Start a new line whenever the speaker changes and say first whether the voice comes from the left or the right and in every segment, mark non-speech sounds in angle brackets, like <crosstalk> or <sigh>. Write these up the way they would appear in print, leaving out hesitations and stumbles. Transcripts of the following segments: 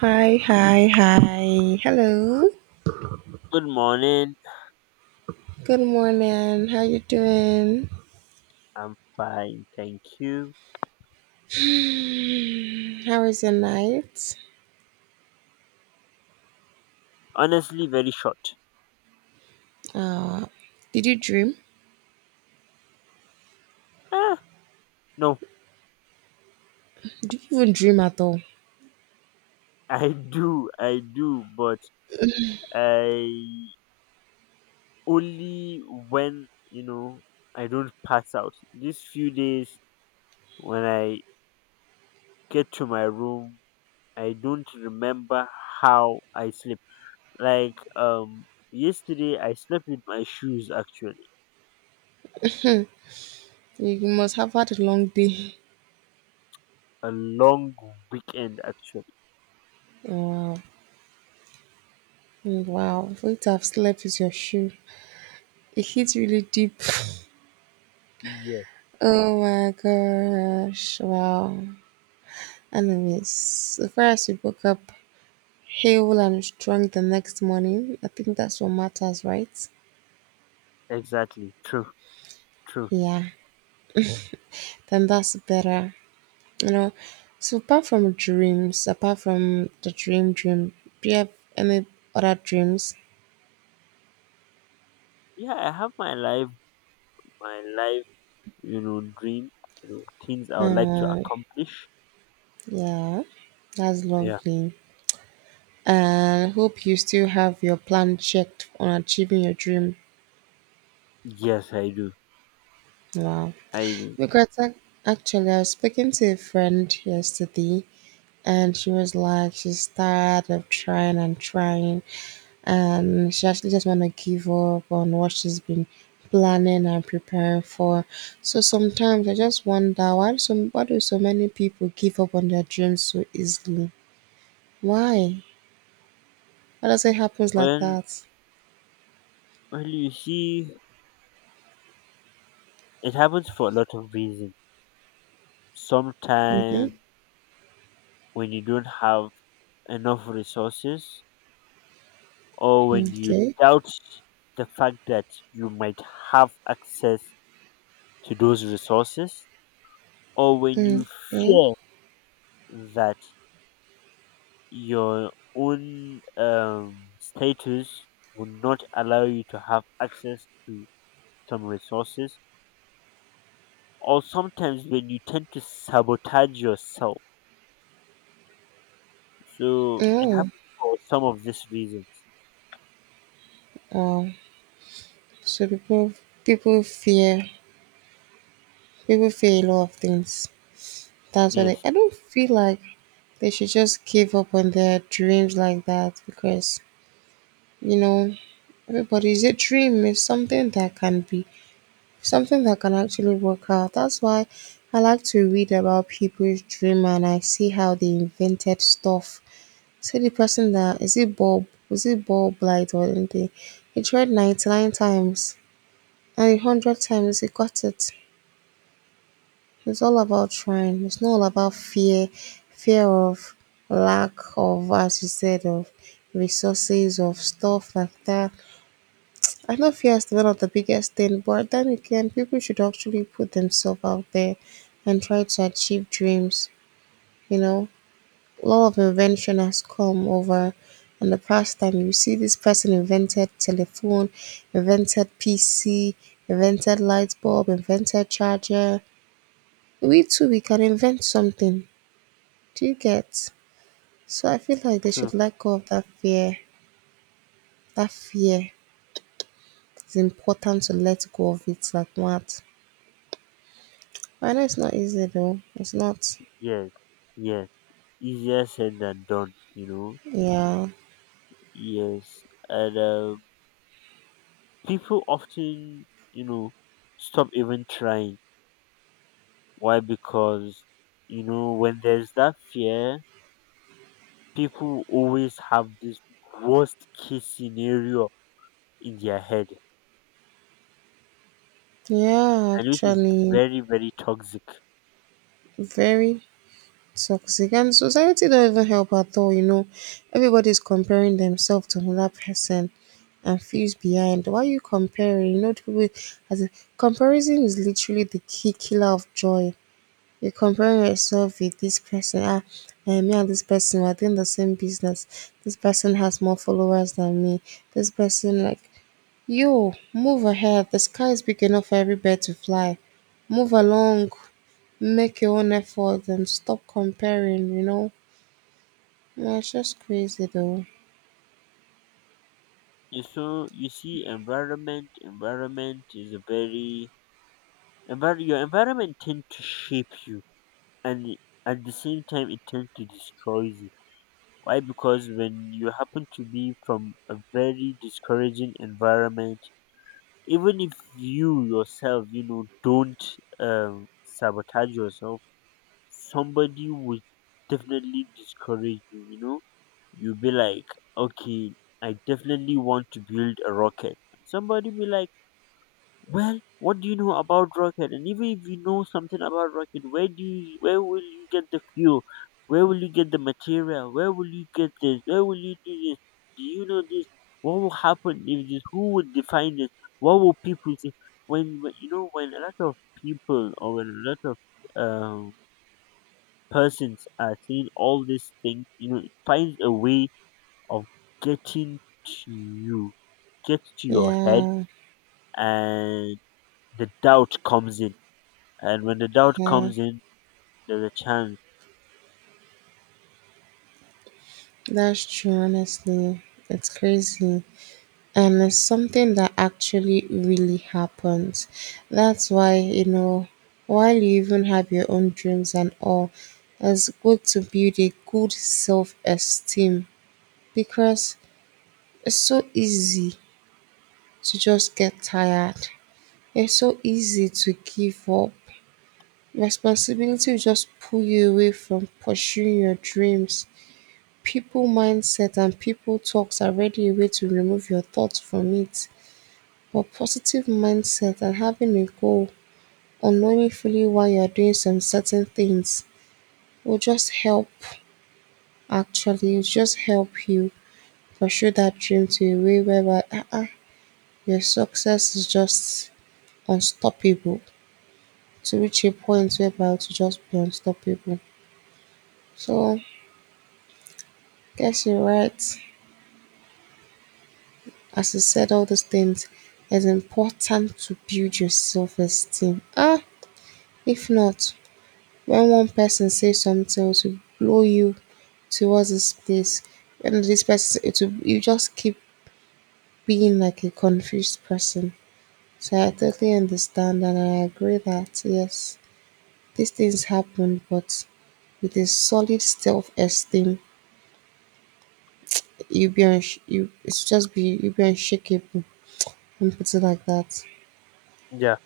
right: Hi, hi, hi. Hello.
left: Good morning.
right: Good morning. How you doing?
left: I'm fine, thank you.
right: How was your night?
left: Honestly, very short.
right: Did you dream?
left: Ah, no,
right: Did you even dream at all?
left: <laughs> I do, but I only when I don't pass out. These few days when I get to my room, I don't remember how I sleep. Like um, Yesterday I slept with my shoes actually.
right: You must have had a long day.
left: A long weekend actually.
right: Wow. Wow. For you to have slept is your shoe. It hits really deep. <laughs>
left: Yeah,
right: Oh my gosh. Wow. Anyways, the first we woke up hale and strong the next morning. I think that's what matters, right?
left: exactly. True, true.
right: Yeah. Then that's better. You know, so apart from dreams, apart from the dream dream, do you have any other dreams?
left: Yeah, I have my life, dream, things I would like to
right: Uh,
left: accomplish.
right: yeah, that's
left: Yeah.
right: lovely. And hope you still have your plan checked on achieving your dream.
left: Yes, I do.
right: Wow.
left: I do.
right: Because actually, I was speaking to a friend yesterday, and she was like, she's tired of trying and trying. She actually just want to give up on what she's been planning and preparing for. So sometimes I just wonder, why do so many people give up on their dreams so easily? Why? Why does it happen like
left: Well,
right: that?
left: well, you see, it happens for a lot of reasons.
right: Mm-hmm.
left: Sometimes when you don't have enough resources, or when you
right: Okay.
left: doubt the fact that you might have access to those resources, or when
right: Hmm.
left: you fear that your own status would not allow you to have access to some resources, or sometimes when you tend to sabotage yourself. So it
right: Oh.
left: happens for some of these reasons.
right: Oh. So people fear people fear a lot of things. That's why
left: Yes,
right: I don't feel like they should just give up on their dreams like that because you know Everybody's a dream is something that can actually work out. That's why I like to read about people's dream and I see how they invented stuff. See the person, that is it Bob? Was it Bob Light or anything? He tried 99 times and 100 times he got it. It's all about trying. It's not all about fear, fear of lack of, as you said, of resources, of stuff like that. I know fear is one of the biggest thing, but then again, people should actually put themselves out there and try to achieve dreams. You know, a lot of invention has come over in the past time. You see, this person invented telephone, invented PC, invented light bulb, invented charger. We too, we can invent something. Do you get? So I feel like they
left: true.
right: should let go of that fear. That fear. It's important to let go of it like that. I know it's not easy though. It's not.
left: Yes, yes, easier said than done.
right: Yeah.
left: Yes, and people often, you know stop even trying. Why? Because you know, when there's that fear, people always have this worst case scenario in their head,
right: Yeah,
left: and which is
right: actually,
left: very, very toxic.
right: very toxic. And society don't even help at all. Everybody's comparing themselves to another person and feels behind. Why are you comparing? You know, the people as a comparison is literally the key killer of joy. You're comparing yourself with this person. Me and this person are doing the same business. This person has more followers than me. This person like, yo, move ahead, the sky is big enough for every bird to fly. Move along, make your own effort and stop comparing, you know? Yeah, it's just crazy though.
left: You so you see, environment is a very your environment tend to shape you, and at the same time it tends to destroy you. Why? Because when you happen to be from a very discouraging environment, even if you yourself, you know, don't sabotage yourself, somebody would definitely discourage you, you know. You'll be like, okay, I definitely want to build a rocket. Somebody be like, well, what do you know about rocket? And even if you know something about rocket, where do you where will you get the fuel, where will you get the material, where will you get this, where will you do this, do you know this, what will happen if this, who would define this, what will people say? When you know, when a lot of people, or when a lot of persons are saying all these things, you know, it finds a way of getting to you, gets to your head,
right: Yeah,
left: and the doubt comes in. And when the doubt
right: yeah,
left: comes in, there's a chance.
right: that's true, honestly. It's crazy. And it's something that actually really happens. That's why, while you even have your own dreams and all, it's good to build a good self esteem because it's so easy to just get tired. It's so easy to give up. Responsibility will just pull you away from pursuing your dreams. People mindset and people talks are really a way to remove your thoughts from it. But positive mindset and having a goal or knowing fully why you're doing some certain things will just help, actually, it'll just help you pursue that dream to a way whereby your success is just unstoppable. To reach a point whereby to just be unstoppable. So guess you're right. As you said all those things, it's important to build your self-esteem. If not, when one person says something, it will blow you towards this place. When this person, it will, you just keep being like a confused person. So I totally understand and I agree that yes, these things happen, but with a solid self-esteem, you'll be you. It's just be you'll be unshakable. And put it like that.
left: Yeah,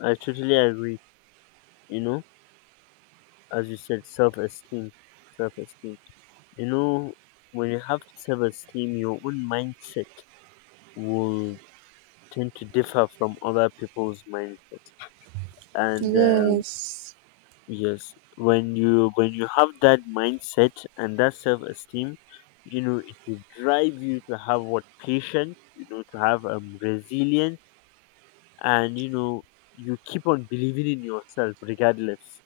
left: I totally agree. You know, as you said, self esteem, self esteem. You know, when you have self esteem, your own mindset will tend to differ from other people's mindset. And
right: Yes,
left: Yes, when you have that mindset and that self-esteem, you know it will drive you to have what patience, you know, to have resilience, and you know you keep on believing in yourself regardless.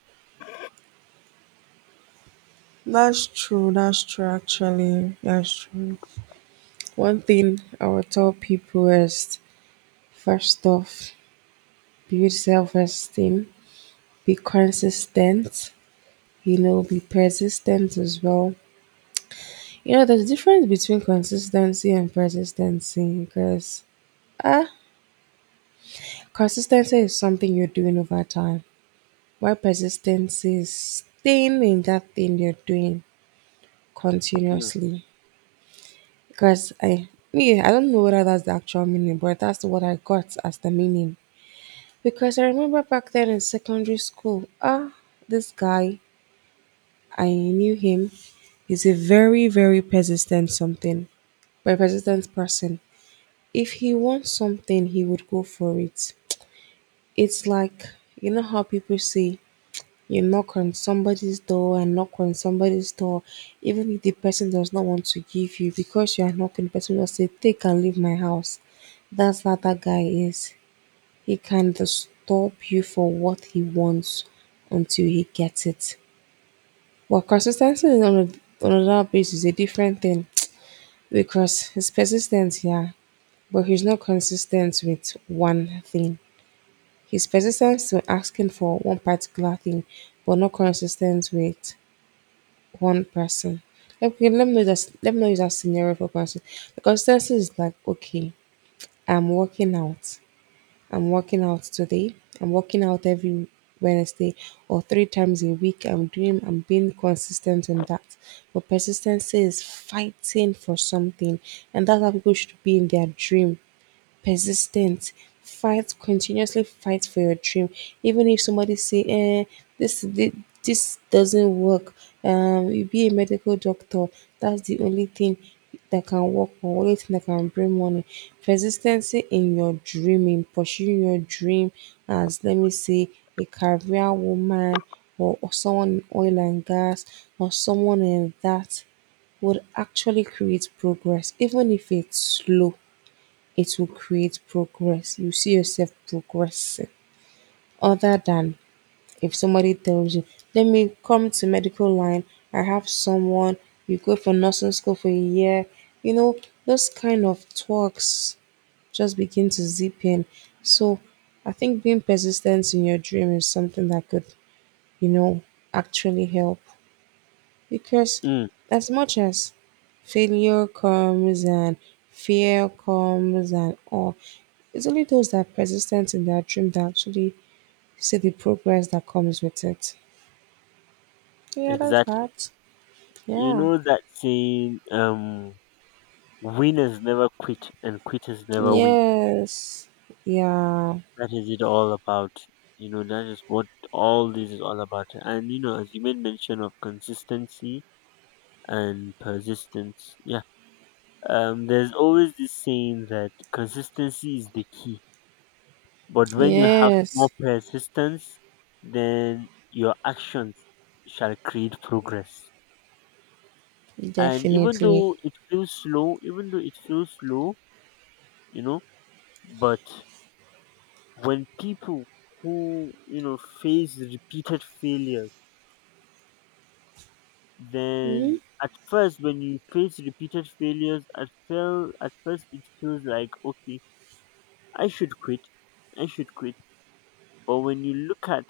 right: that's true. That's true, actually. That's true. One thing I would tell people is first off, build self esteem, be consistent, be persistent as well. There's a difference between consistency and persistency because ah, consistency is something you're doing over time. Why persistence is staying in that thing you're doing
left: Mm,
right: continuously. Because I yeah, I don't know whether that's the actual meaning, but that's what I got as the meaning. Because I remember back then in secondary school, this guy, I knew him. He's a very, very persistent something, very persistent person. If he wants something, he would go for it. It's like, you know how people say, you knock on somebody's door and knock on somebody's door, even if the person does not want to give you, because you are knocking, the person will say, take and leave my house. That's how that guy is. He can just stop you for what he wants until he gets it. But consistency on another base is a different thing <tsk> because his persistence, yeah, but he's not consistent with one thing. He's persistent to asking for one particular thing, but not consistent with one person. Okay, let me know that. Let me know that scenario for person. The consistency is like, okay, I'm working out. I'm working out today. I'm working out every Wednesday or three times a week. I'm doing. I'm being consistent on that. But persistency is fighting for something, and that's how people should be in their dream, persistent, fight, continuously fight for your dream, even if somebody say, eh, this, this this doesn't work, you be a medical doctor, that's the only thing that can work or only thing that can bring money. Persistency in your dream in pursuing your dream, as let me say, a career woman, or someone in oil and gas or someone in that, would actually create progress even if it's slow. It will create progress. You see yourself progressing. Other than if somebody tells you, let me come to medical line, I have someone, you go for nursing school for a year, you know, those kind of talks just begin to zip in. So I think being persistent in your dream is something that could, you know, actually help. Because
left: mm,
right: as much as failure comes and fear comes and all, it's only those that are persistent in their dream that actually see the progress that comes with it. Yeah, that's
left: exactly.
right: that.
left: You
right: Yeah.
left: know that saying, um, winners never quit and quitters never win.
right: Yes. Yeah.
left: That is it all about. You know, that is what all this is all about. And you know, as you made mention of consistency, and persistence. Yeah. There's always this saying that consistency is the key. But when you have small
right: Yes.
left: persistence, then your actions shall create progress. And even
right: Definitely.
left: though it feels slow, even though it feels slow, you know, but when people who, you know, face repeated failures,
right: Hmm.
left: then at first when you face repeated failures, at, feel, at first it feels like, okay, I should quit. I should quit. But when you look at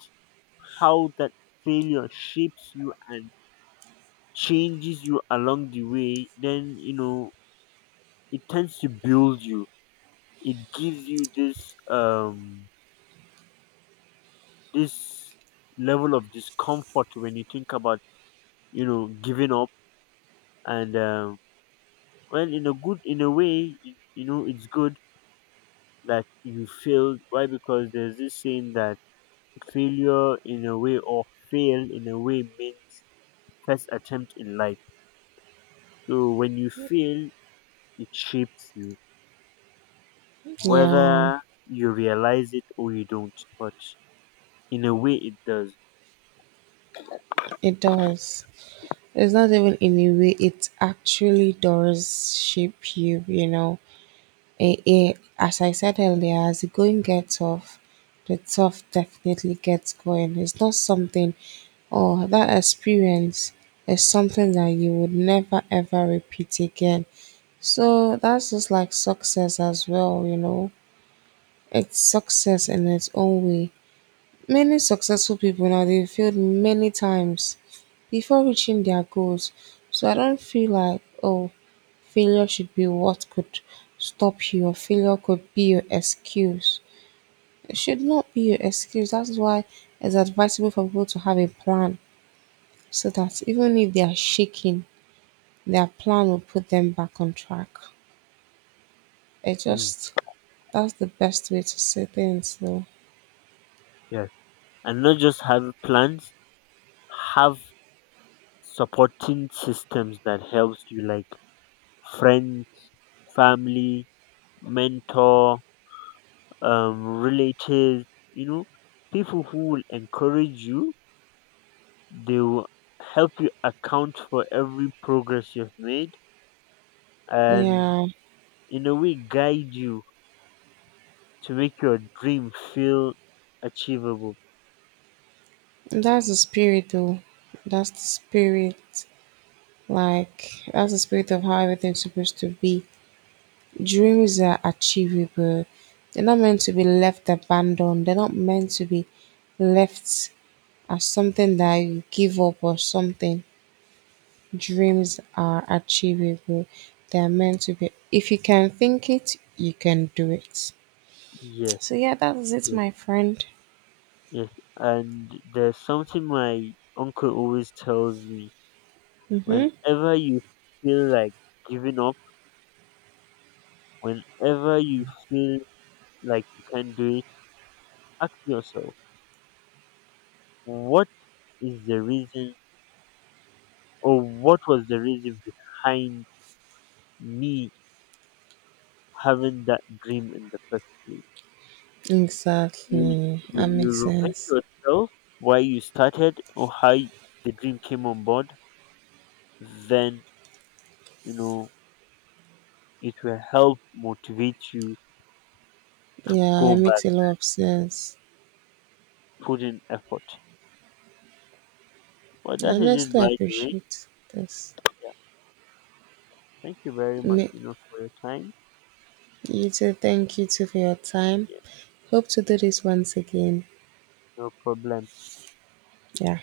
left: how that failure shapes you and changes you along the way, then you know it tends to build you. It gives you this this level of discomfort when you think about, you know, giving up. And well in a good in a way you know it's good that you failed. Why? Because there's this saying that failure in a way, or fail in a way, means first attempt in life. So when you fail, it shapes you,
right: Yeah,
left: whether you realize it or you don't. But in a way, it does.
right: it does. It's not even in a way, it actually does shape you, you know. As I said earlier, as the going gets off, the tough definitely gets going. It's not something, or that experience is something that you would never ever repeat again. So that's just like success as well. It's success in its own way. Many successful people now they failed many times before reaching their goals, so I don't feel like oh, failure should be what could stop you or failure could be your excuse. It should not be your excuse. That is why it's advisable for people to have a plan so that even if they are shaking, their plan will put them back on track. It
left: Mm.
right: just That's the best way to say things though.
left: Yeah, and not just have plans, have supporting systems that helps you, like friends, family, mentor, relatives. You know, people who will encourage you. They will help you account for every progress you've made, and
right: Yeah.
left: in a way guide you to make your dream feel achievable.
right: That's the spirit though. That's the spirit. Like that's the spirit of how everything's supposed to be. Dreams are achievable. They're not meant to be left abandoned. They're not meant to be left as something that you give up or something. Dreams are achievable. They are meant to be. If you can think it, you can do it.
left: Yes,
right: So yeah, that's it,
left: yes,
right: my friend.
left: yes. And there's something my uncle always tells me, whenever you feel like giving up, whenever you feel like you can't do it, ask yourself, what is the reason, or what was the reason behind me having that dream in the first place? You
right: Exactly. That
left: when you
right: makes
left: remind
right: sense.
left: yourself why you started, or how the dream came on board, then you know it will help motivate you to
right: Yeah,
left: go
right: it
left: back
right: makes a lot of
left: and
right: sense.
left: put in effort. Well,
right: I
left: that is it,
right: honestly
left: by the way.
right: appreciate this.
left: Yeah, thank you very much.
right: Ma-
left: You know, for your time.
right: You too. Thank you too for your time.
left: Yeah,
right: Hope to do this once again.
left: no problem.
right: Yeah.